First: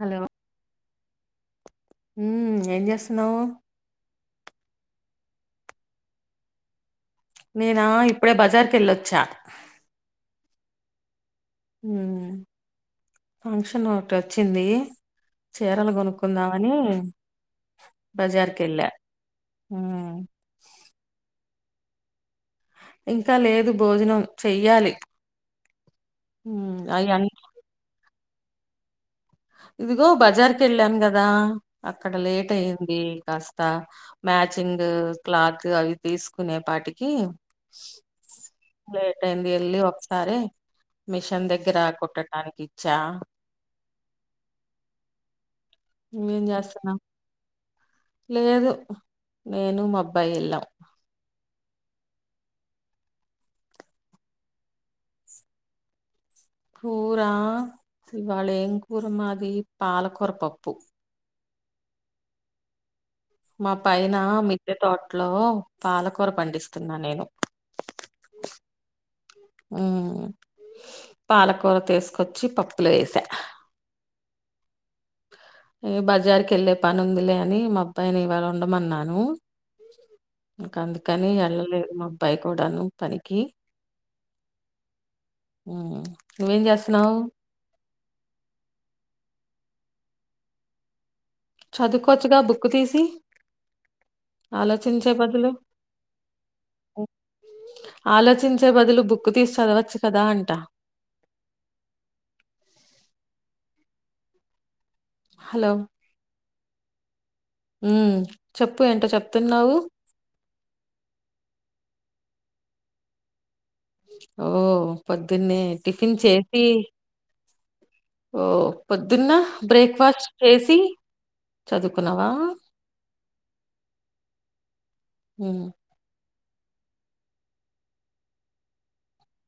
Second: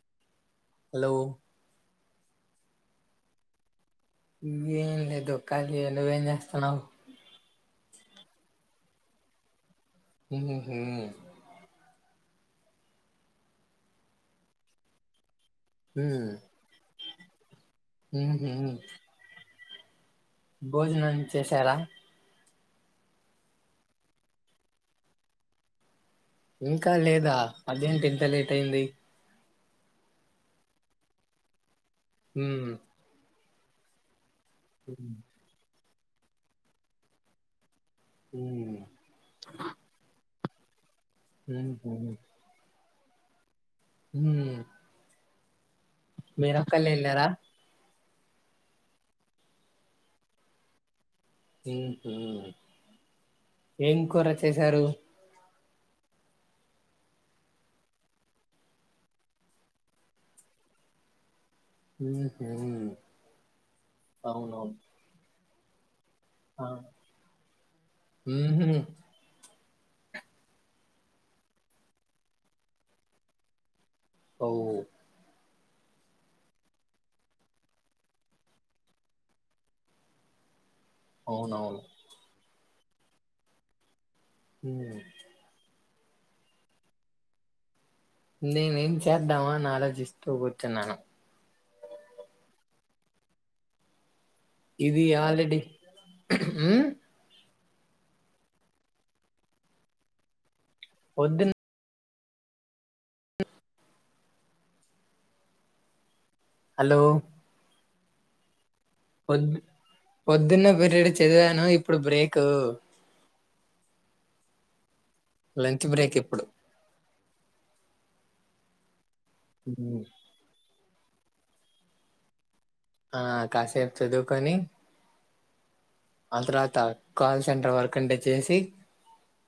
Hello hello మ్ఏం చేస్తున్నావు ఇ ఏం లేదు క నువ్వేఏం చేస్తున్నావు నేనా ఇప్పుడే బజార్ కెవెళ్ళొచ్చా ఉహు ఉఫంక్షన్ ఒకటి వచ్చింది చీరలు కొనుక్కుందామని ఉ హు మ్ భోజనం చేశారా ఇంకా లేదు భోజనం చెయ్యాలి హ్మ్ ఇంకా అయన్ లేదా అదేంటి ఎంత లేట్ అయింది ఇదిగో బజార్‌ కివెళ్ళాను కదా అక్కడ లేట్ ఉమ్ అయ్యంది కాస్తా మ్యాచింగు క్లాత్ అవి తీసుకునే పాటికి ఉమ్ లేేట్ అయింది ఎల్లి ఒకసారి మిషన్ దగ్గర ఉహు కొట్టటానికి చా హమ్ నువ్వేం మెరక్కాయ్ చేస్తున్నావ్ య్యాలెరా లేదు నేను మా అబ్బాయి ఎళ్ళాం ఏం కూర చేసారు కూరా ఇవాళ ఏం కూర మాది పాలకూర పప్పు హ్మ్మ్ మా పైన మిట్టె తోట్లో పాలక్ కూర ఆ పండిస్తున్నా నేను ఉహు ఉ పాలకూర తీసుకొచ్చి పప్పులో ఎసా అవ్వు ఇగ బజార్ కి వెళ్ళే పని ఉందిలే అని మా అబ్బాయిని ఇవాళ ఉండమన్నాను ఇంక అందుకని అవునవును వెళ్ళలేదు మా అబ్బాయి కూడను పనికీ ఉమ్ ఉ నువ్వేం చేస్తున్నావ్ నేను ఏం చేద్దామా అని ఆలోచిస్తూ కూర్చున్నాను చదువుకోవచ్చుగా బుక్ తీసి ఇది ఆలోచించే బదులు ఆల్రెడి హమ్ ఆలోచించే బదులు బుక్ తీసి చదవచ్చు కదా అంట వద్దున్ హలో హలో హమ్ పొద్ పొద్దున్న పీరియడ్ చదివాను ఇప్పుడు బ్రేక్ కు ఓ పొద్దున్నే బ్రేక్ టిఫిన్ ఇప్పుడు చేసి ఓ పొద్ పొద్దున్న ఉమ్. బ్రేక్ఫాస్ట్ చేసి చదువుకున్నవా ఆ కాసేపు చదువుకొని ఉ ఆ తర్వాత కాల్ సెంటర్ వర్క్ ఉంటే చేసి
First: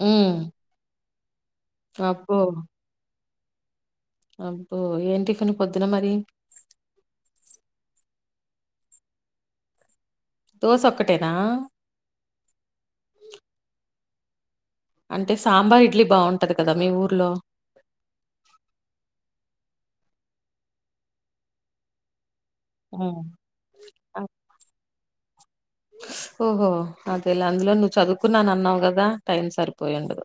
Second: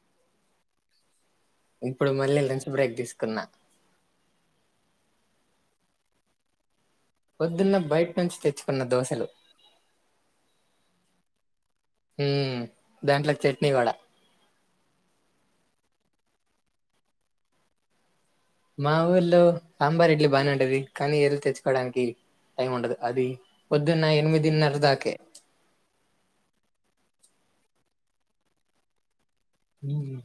ఊ ఇప్పుడు మళ్ళీ లంచ్ బ్రేక్ తీసుకు కున్నా అబ్బో ఏం టిఫిన్ పొద్దున మరి వొద్దున్న బయట్ నుంచి తెచ్చుకున్న దోశలు దోశ ఒక్కటేనా ఉమ్ దాంట్లో చట్నీ వడ అంటే సాంబార్ ఇడ్లీ బాగుంటది కదా మీ ఊర్లో మా ఊర్లో సాంబార్ ఇడ్లి బాగనేఉంటది కానీ ఎల్లి తెచ్చుకోడానికి టైమ్ ఉండదు హ్మ్. అది పొద్దున్న ఎనిమిదిన్నర దాక కే ఓహో అదేలె అందులో నువ్వు చదువుకున్నానన్నవ్ గదా టైం ఉమ్ సారిపోయుండదు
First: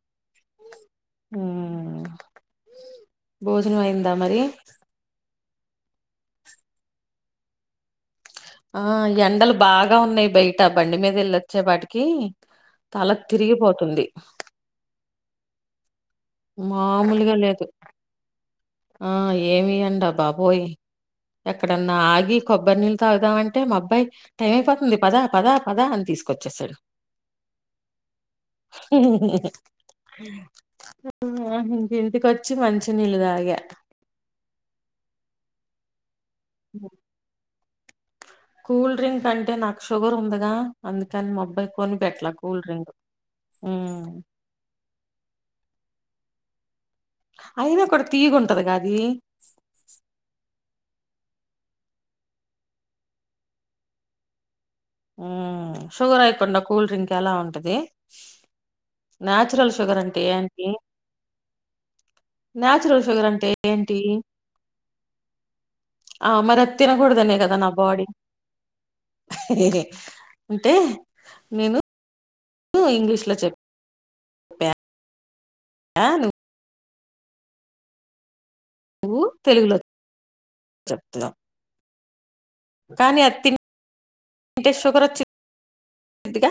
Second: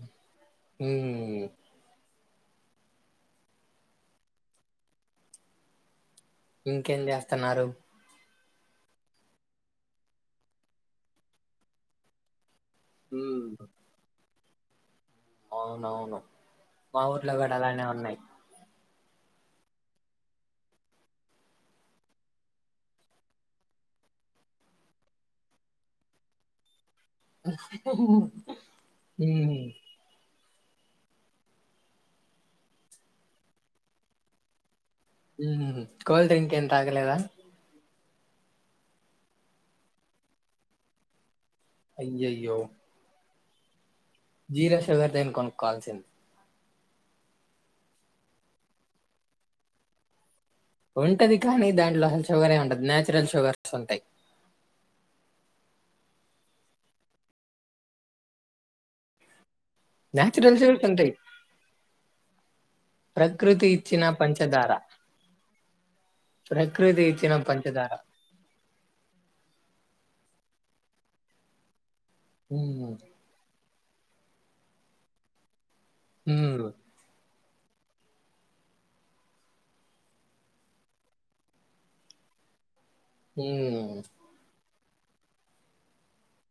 ఉమ్, ఊ.... భోజనం అయిందా మరి ఇంకేం జేస్తున్నారు ఆ ఎండలు బాగా ఉన్నాయి బయట బండి మీద ఎల్లవచ్చే పాటికి తల ఉమ్ తిరిగిపోతుంది అవునవును మా మామూలుగా ఊర్లో గూడ లేదు అలానే ఉన్నాయి ఆ ఏమి ఎండ బాబోయ్ ఎక్కడన్నా ఆగి కొబ్బరి నీళ్ళు తాగుదామంటే మా అబ్బాయి టైం అయిపోతుంది పదా పదా పదా అని తీసుకొచ్చేశాడు ఉహూ ఆహా ఇంక ఇంటింటికొచ్చి మంచి నీళ్ళు తాగ హూ కోల్డ్ డ్రింక్ ఏం తాగలేద కూల్ డ్రింక్ అంటె నాకు షుగర్ ఉందిగా అందుకని మబ్ మి అబ్బయి కొనిపెట్ల కూల్డ్రింగ్ ఉమ్ జీర సుగర్దైన కొనుక్కోవాల్సింది అయినా కూడా తీయగుంటది గది ఉంటది కానీ దాంట్లో హల్ షుగరే ఉందడు నచురల్ షుగర్స్ ఉంటాయి ఊ.. షుగర్ అయకుండ కూల్ డ్రింక్ ఎలా ఉంటది? నాచురల్స్.. షుగర్ అంటే నేచురల్ ఏంటి? షుగర్స్ ఉంటాయి నాచురల్ షుగర్ అంటే ప్రకృతి ఏంటి? ఇచ్చిన పంచదార ఆ మరి ప్రకృతి ఇచ్చిన తినకూడదనే కదా నా పంచదార బాడీ? ! అంటే నేను ఊ మ్మ్. ఇంగ్లీష్ లో చెప్ ప్య హూ నువ్వు తెలుగులో.. చెప్తున్నావ్ హూ టె షుగర్ వచ్చి ద్ గ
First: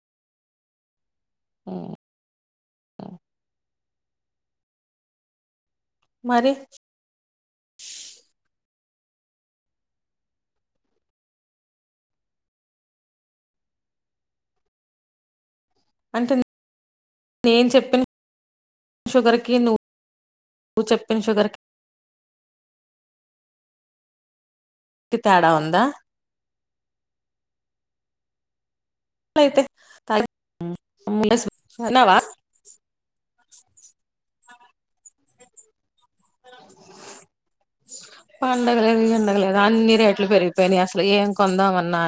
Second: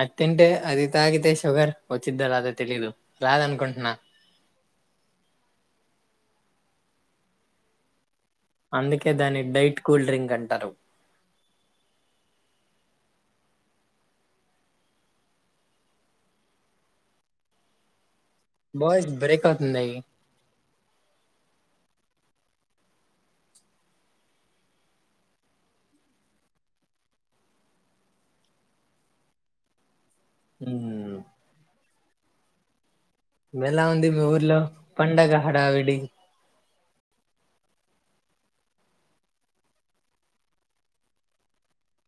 అది తింటే అది తాగితే షుగర్ వచ్చిద్ద రాదా తెలిదు రాదు అనుకుంటనా మరి అందుకే దాన్ని డైట్ కూల్డ్రింక్ అంటరు అంటెన్ నేను చెప్పిన బాయ్స్ బ్రేక్ షుగరికి నువ్ అవుతుంది చెప్పిన షుగర్ కి కి తేడా ఉంద లయితే తాయి ఊ ఉన్నావ వెలా ఉంది మీ ఊర్లో పండగ హడావిడి పండగ లేదు గిండగలేదు అన్ని రేట్లు పెరిగిపోయినయి అసలు ఏం కొందామన్నా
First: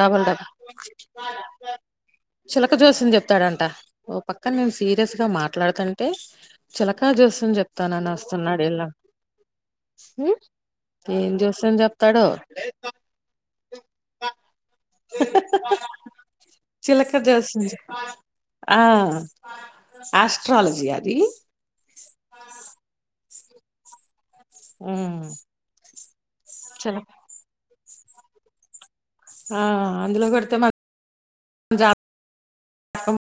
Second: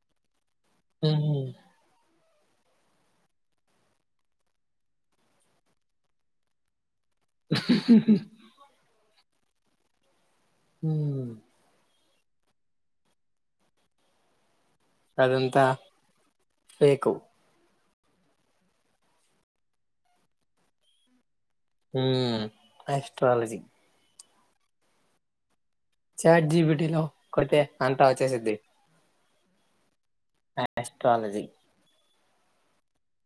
డబల్ డబల్ హు ఉ చిలక జోస్యం చెప్తాడంట ఓ పక్కన మేం సీరియస్ గా మాట్లాడుతంటే చిలక క జోస్యం చెప్తాను అని వస్తన్ [unintelligible] హు ఇంకా ఉమ్. ఎమ్ జేస్తాం చెప్ తడు [unintelligible] అదంతా [unintelligible] చిలక ఫేకు జోస్యం ఆ ఆస్ట్రాలజీ అది హ్మ్ ఆస్ట్రాలజీ ఊ చారిజీ బెట్టిన కొడితే అంతా వచ్చేసుద్ది ఆ అందులో కొడితే ఆస్ట్రాలజీ [unintelligible] యామ్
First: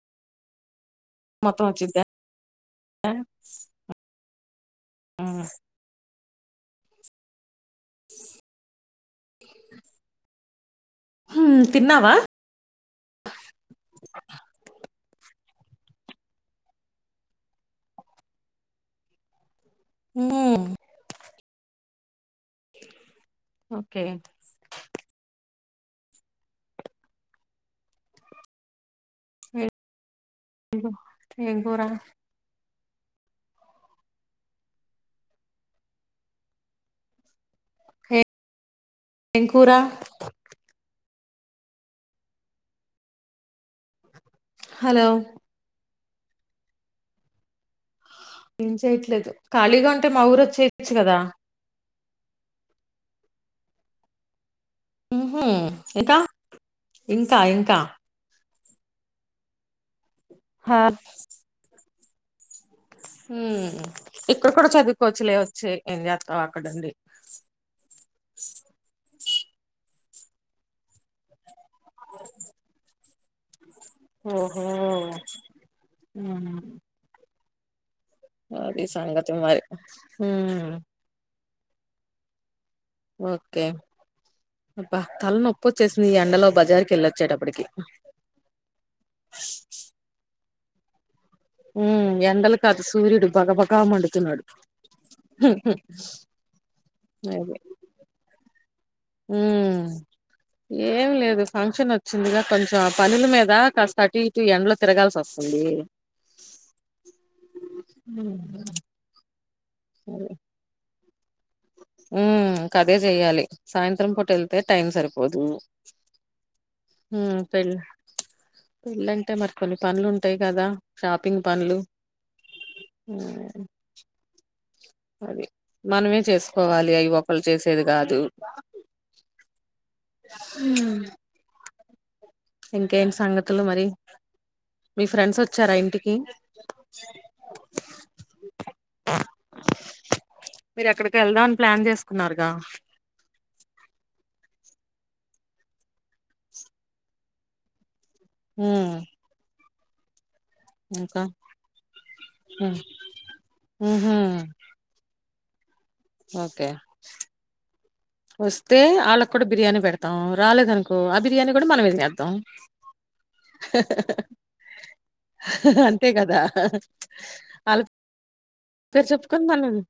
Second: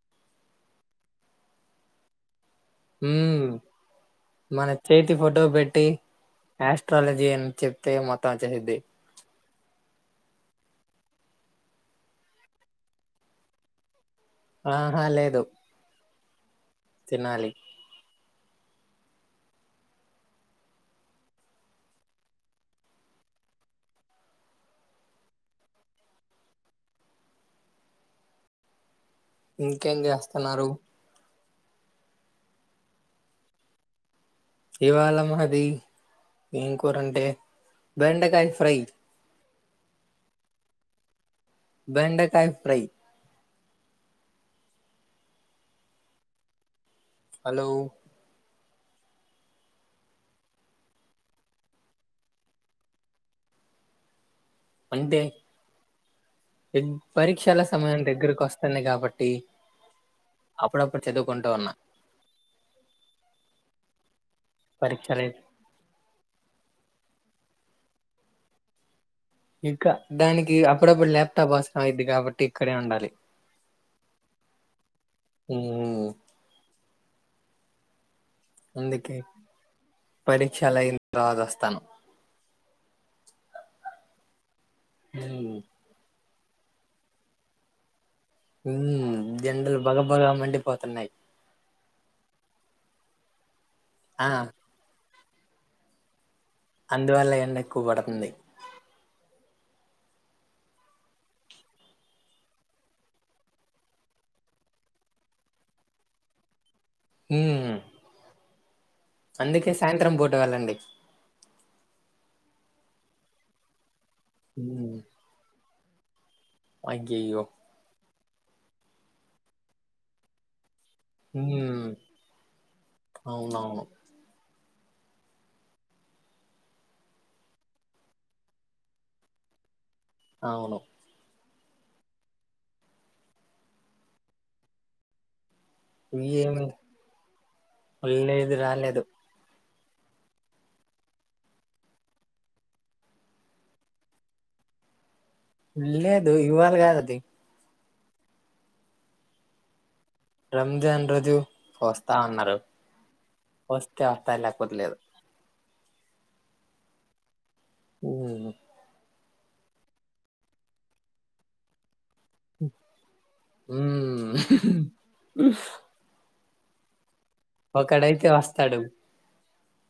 మొత్తం వచ్చుంద్ద హ్మ్ మన చేతి ఫోటో పెట్టి యాస్ట్రాలజీ అని చెప్ తే మొత్తం వచ్చెసుద్ది హ్మ్ తిన్నావా [unintelligible] ఆహా లేదు తినాలి ఊ ఓకే ఇంకేం చేస్త అన్నారు ఏం కూర ఇవాళ మాది ఏం కూరంటే బెండకాయ ఫ్రై ఏం కూర బెండకాయ ఫ్రై హలో హలో ఏం చెయట్లేదు ఖాళీగా ఉంటే మా ఊరు వచ్చెయొచ్చు కదా అంటే ఊహూ ఇంకా ఇంకా పరీక్షల ఇంకా సమయం దగ్గరకి వస్త వస్తాంది కాబట్టి హ అప్పుడప్పుడు చదువుకుంటా ఉన్నా హ్మ్ ఇక్కడ కూడా పరీక్షలే చదువుకోవచ్చు లే వచ్చే ఏం జేత్తావు అక్కడ ఉండి ఇంకా దానికి అప్పుడప్పుడు ల్యాప్టాప్స ఇది కాబట్టి ఇక్కడే ఉండాలి ఓహో హ్మ్ అది అందుకే సాంగతే మరి తను ఓకే బ తల ఉమ్, నొప్పొచ్చసింది ఈ ఎండలో బజార్కి వెళ్ళొచ్చేటప్పటికి ఉ జండలు బగ బగ మంటడి పోతున్నాయి ఉ ఎండల కాదు సూర్యుడు భగభక్తి ఆ కామండుతున్నాడు హ అందువల్ల ఏన్నా ఎక్కువ పడుతుంది ఉ ఏం లేదు ఫంక్షన్ వచ్చిందిగా కొంచెం పనుల మీద కాస్త థర్టీ టు ఎండ్ లో తిరగాల్సి వస్తుంది ఉమ్, హ అందుకే సాయంత్రం బోట వెళ్ళండి ఉ ఇంకా అదే చెయ్యాలి సాయంత్రం సాయంత్రం పూట వెళ్తే టైమ్ం ఉమ్, సరిపోదు హ అయ్యయ్యో పేల పెళ్లంటే మరికొన్ని పనులు ఉంటాయి కద షాపింగ్ పనులు ఉమ్, ఊమ్ అవునవును అది మనమే చేసుకోవాలి అయి ఒకలు చేసేది కాదు అవును ఊమ్ ఇంకేం సంగతులు మరి మీ ఫ్రెండ్స్ వ ఇ ఏం లేదు రాలేదు మీరు ఎక్కడికి వెళ్దామని ప్లాన్ చేసుకున్నారుగా లేదు ఇవాళ కాదది ఊమ్ రంజాన్ రోజు వస్తా అన్నారు వస్తే ఉహు వస్తా లేకపోలేదు ఓకే ఉమ్ వస్తే ఆళక్ బిర్యానీ పెడతాం రాలేదనుకో ఆ బిర్యానీ కూడా మనం తినేద్దాం హా హా ఉమ్ హా అంతే కదా కహ ఒక్కడయితే వస్ పేరు చెప్పుకొని మలుంది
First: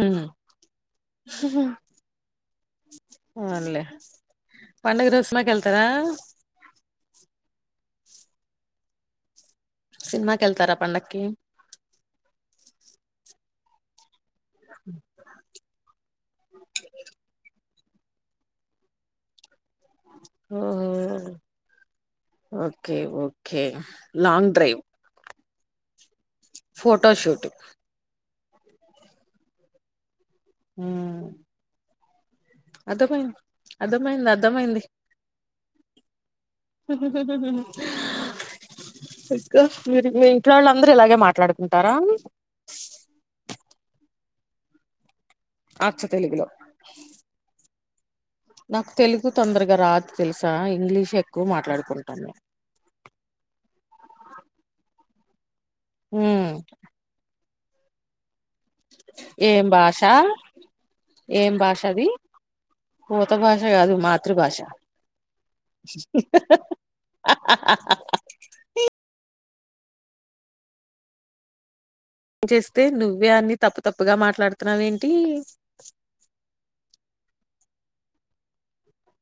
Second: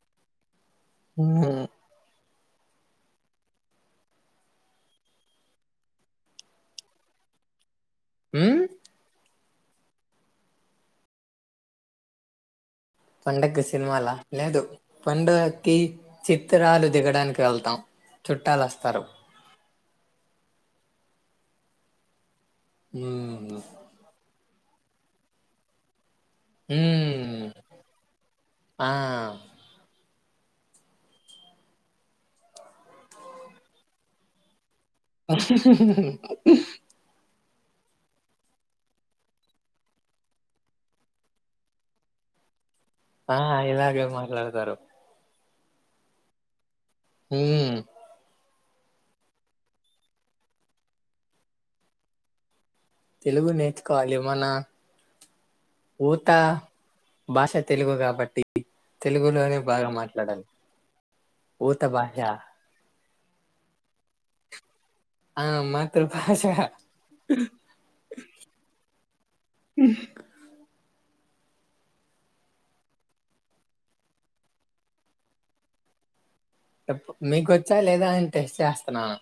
ఊమ్ హా ఉమ్ హ పోన్లే పండగ రోజు సినిమాకెళ్తారా ఊమ్ సినిమా కెళ్తారా పండకి పండకి సినిమాల లేదు పండుగకి చిత్రాలు దిగడానికి వేళ్తాం చుట్టాలు అస్తారు ఓహో okay um okay long drive um photoshoot ఆ ఊమ్ అర్థమైంది అర్థమైంది అర్థమైంది ఉహ్ హ్మ్ హ్మ్ ఇంకా మీరు మీ ఇంట్లో వాళ్ళు అందరూ ఇలాగే మాట్లాడుకుంటారా ఆ ఇలాగే మాట్లాడుతారు అచ్చ తెలుగులో ఊమ్ నాకు తెలుగు తొందరగా రాదు తెలుసా ఇంగ్లీష్ ఎక్కు మాట్లాడుకుంటాము తెలుగు నేర్చుకోవాలి మన ఊత ఉమ్ భాష తెలుగు కాబట్టి తెలుగులోనే ఏం బాగా భాష మాట్లాడాలి ఊత భాష ఊత భాష కాదు మాతృభాష ఆ మాతృభాష హ్మ్మ్ ఏం చేస్తే నువ్వే అన్ని తప్పు తప్పుగా మాట్లాడుతున్నావేంటి మీకొచ్చా లేదా అని టెస్ట్ చేస్తున్నాను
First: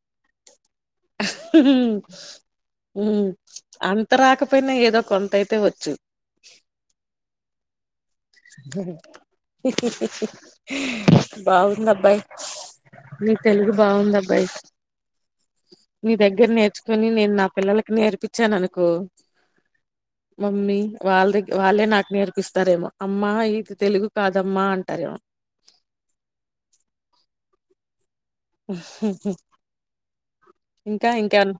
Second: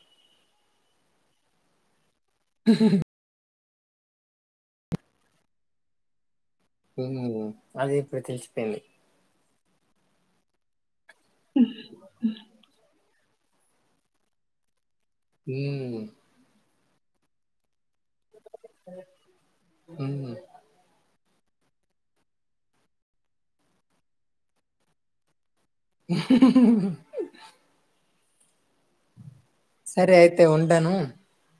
మ్మ్ అంత రాకపోయినా ఏదో కొంత అయితే వచ్చు మ్మ్ అది ఇప్పుడు తెలిసిపోయింది మ్మ్ బాగుంది అబ్బాయి నీ తెలుగు బాగుంది అబ్బాయి హ్మ్ మీ దగ్గర నేర్చు కొని నేన్ నా పిల్లలకి నేర్పించాను అనుకో హ్మ్ మమ్మీ వాళ్ళ దగ్ వాళ్ళే నాకు నేర్పిస్తారేమో అమ్మా ఈకు తెలుగు కాదమ్మా అంటారేమో సరే అయితే ఉంటాను ఇంకా ఇంకేమన్నా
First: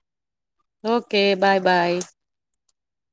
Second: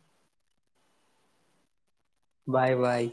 okay bye bye bye bye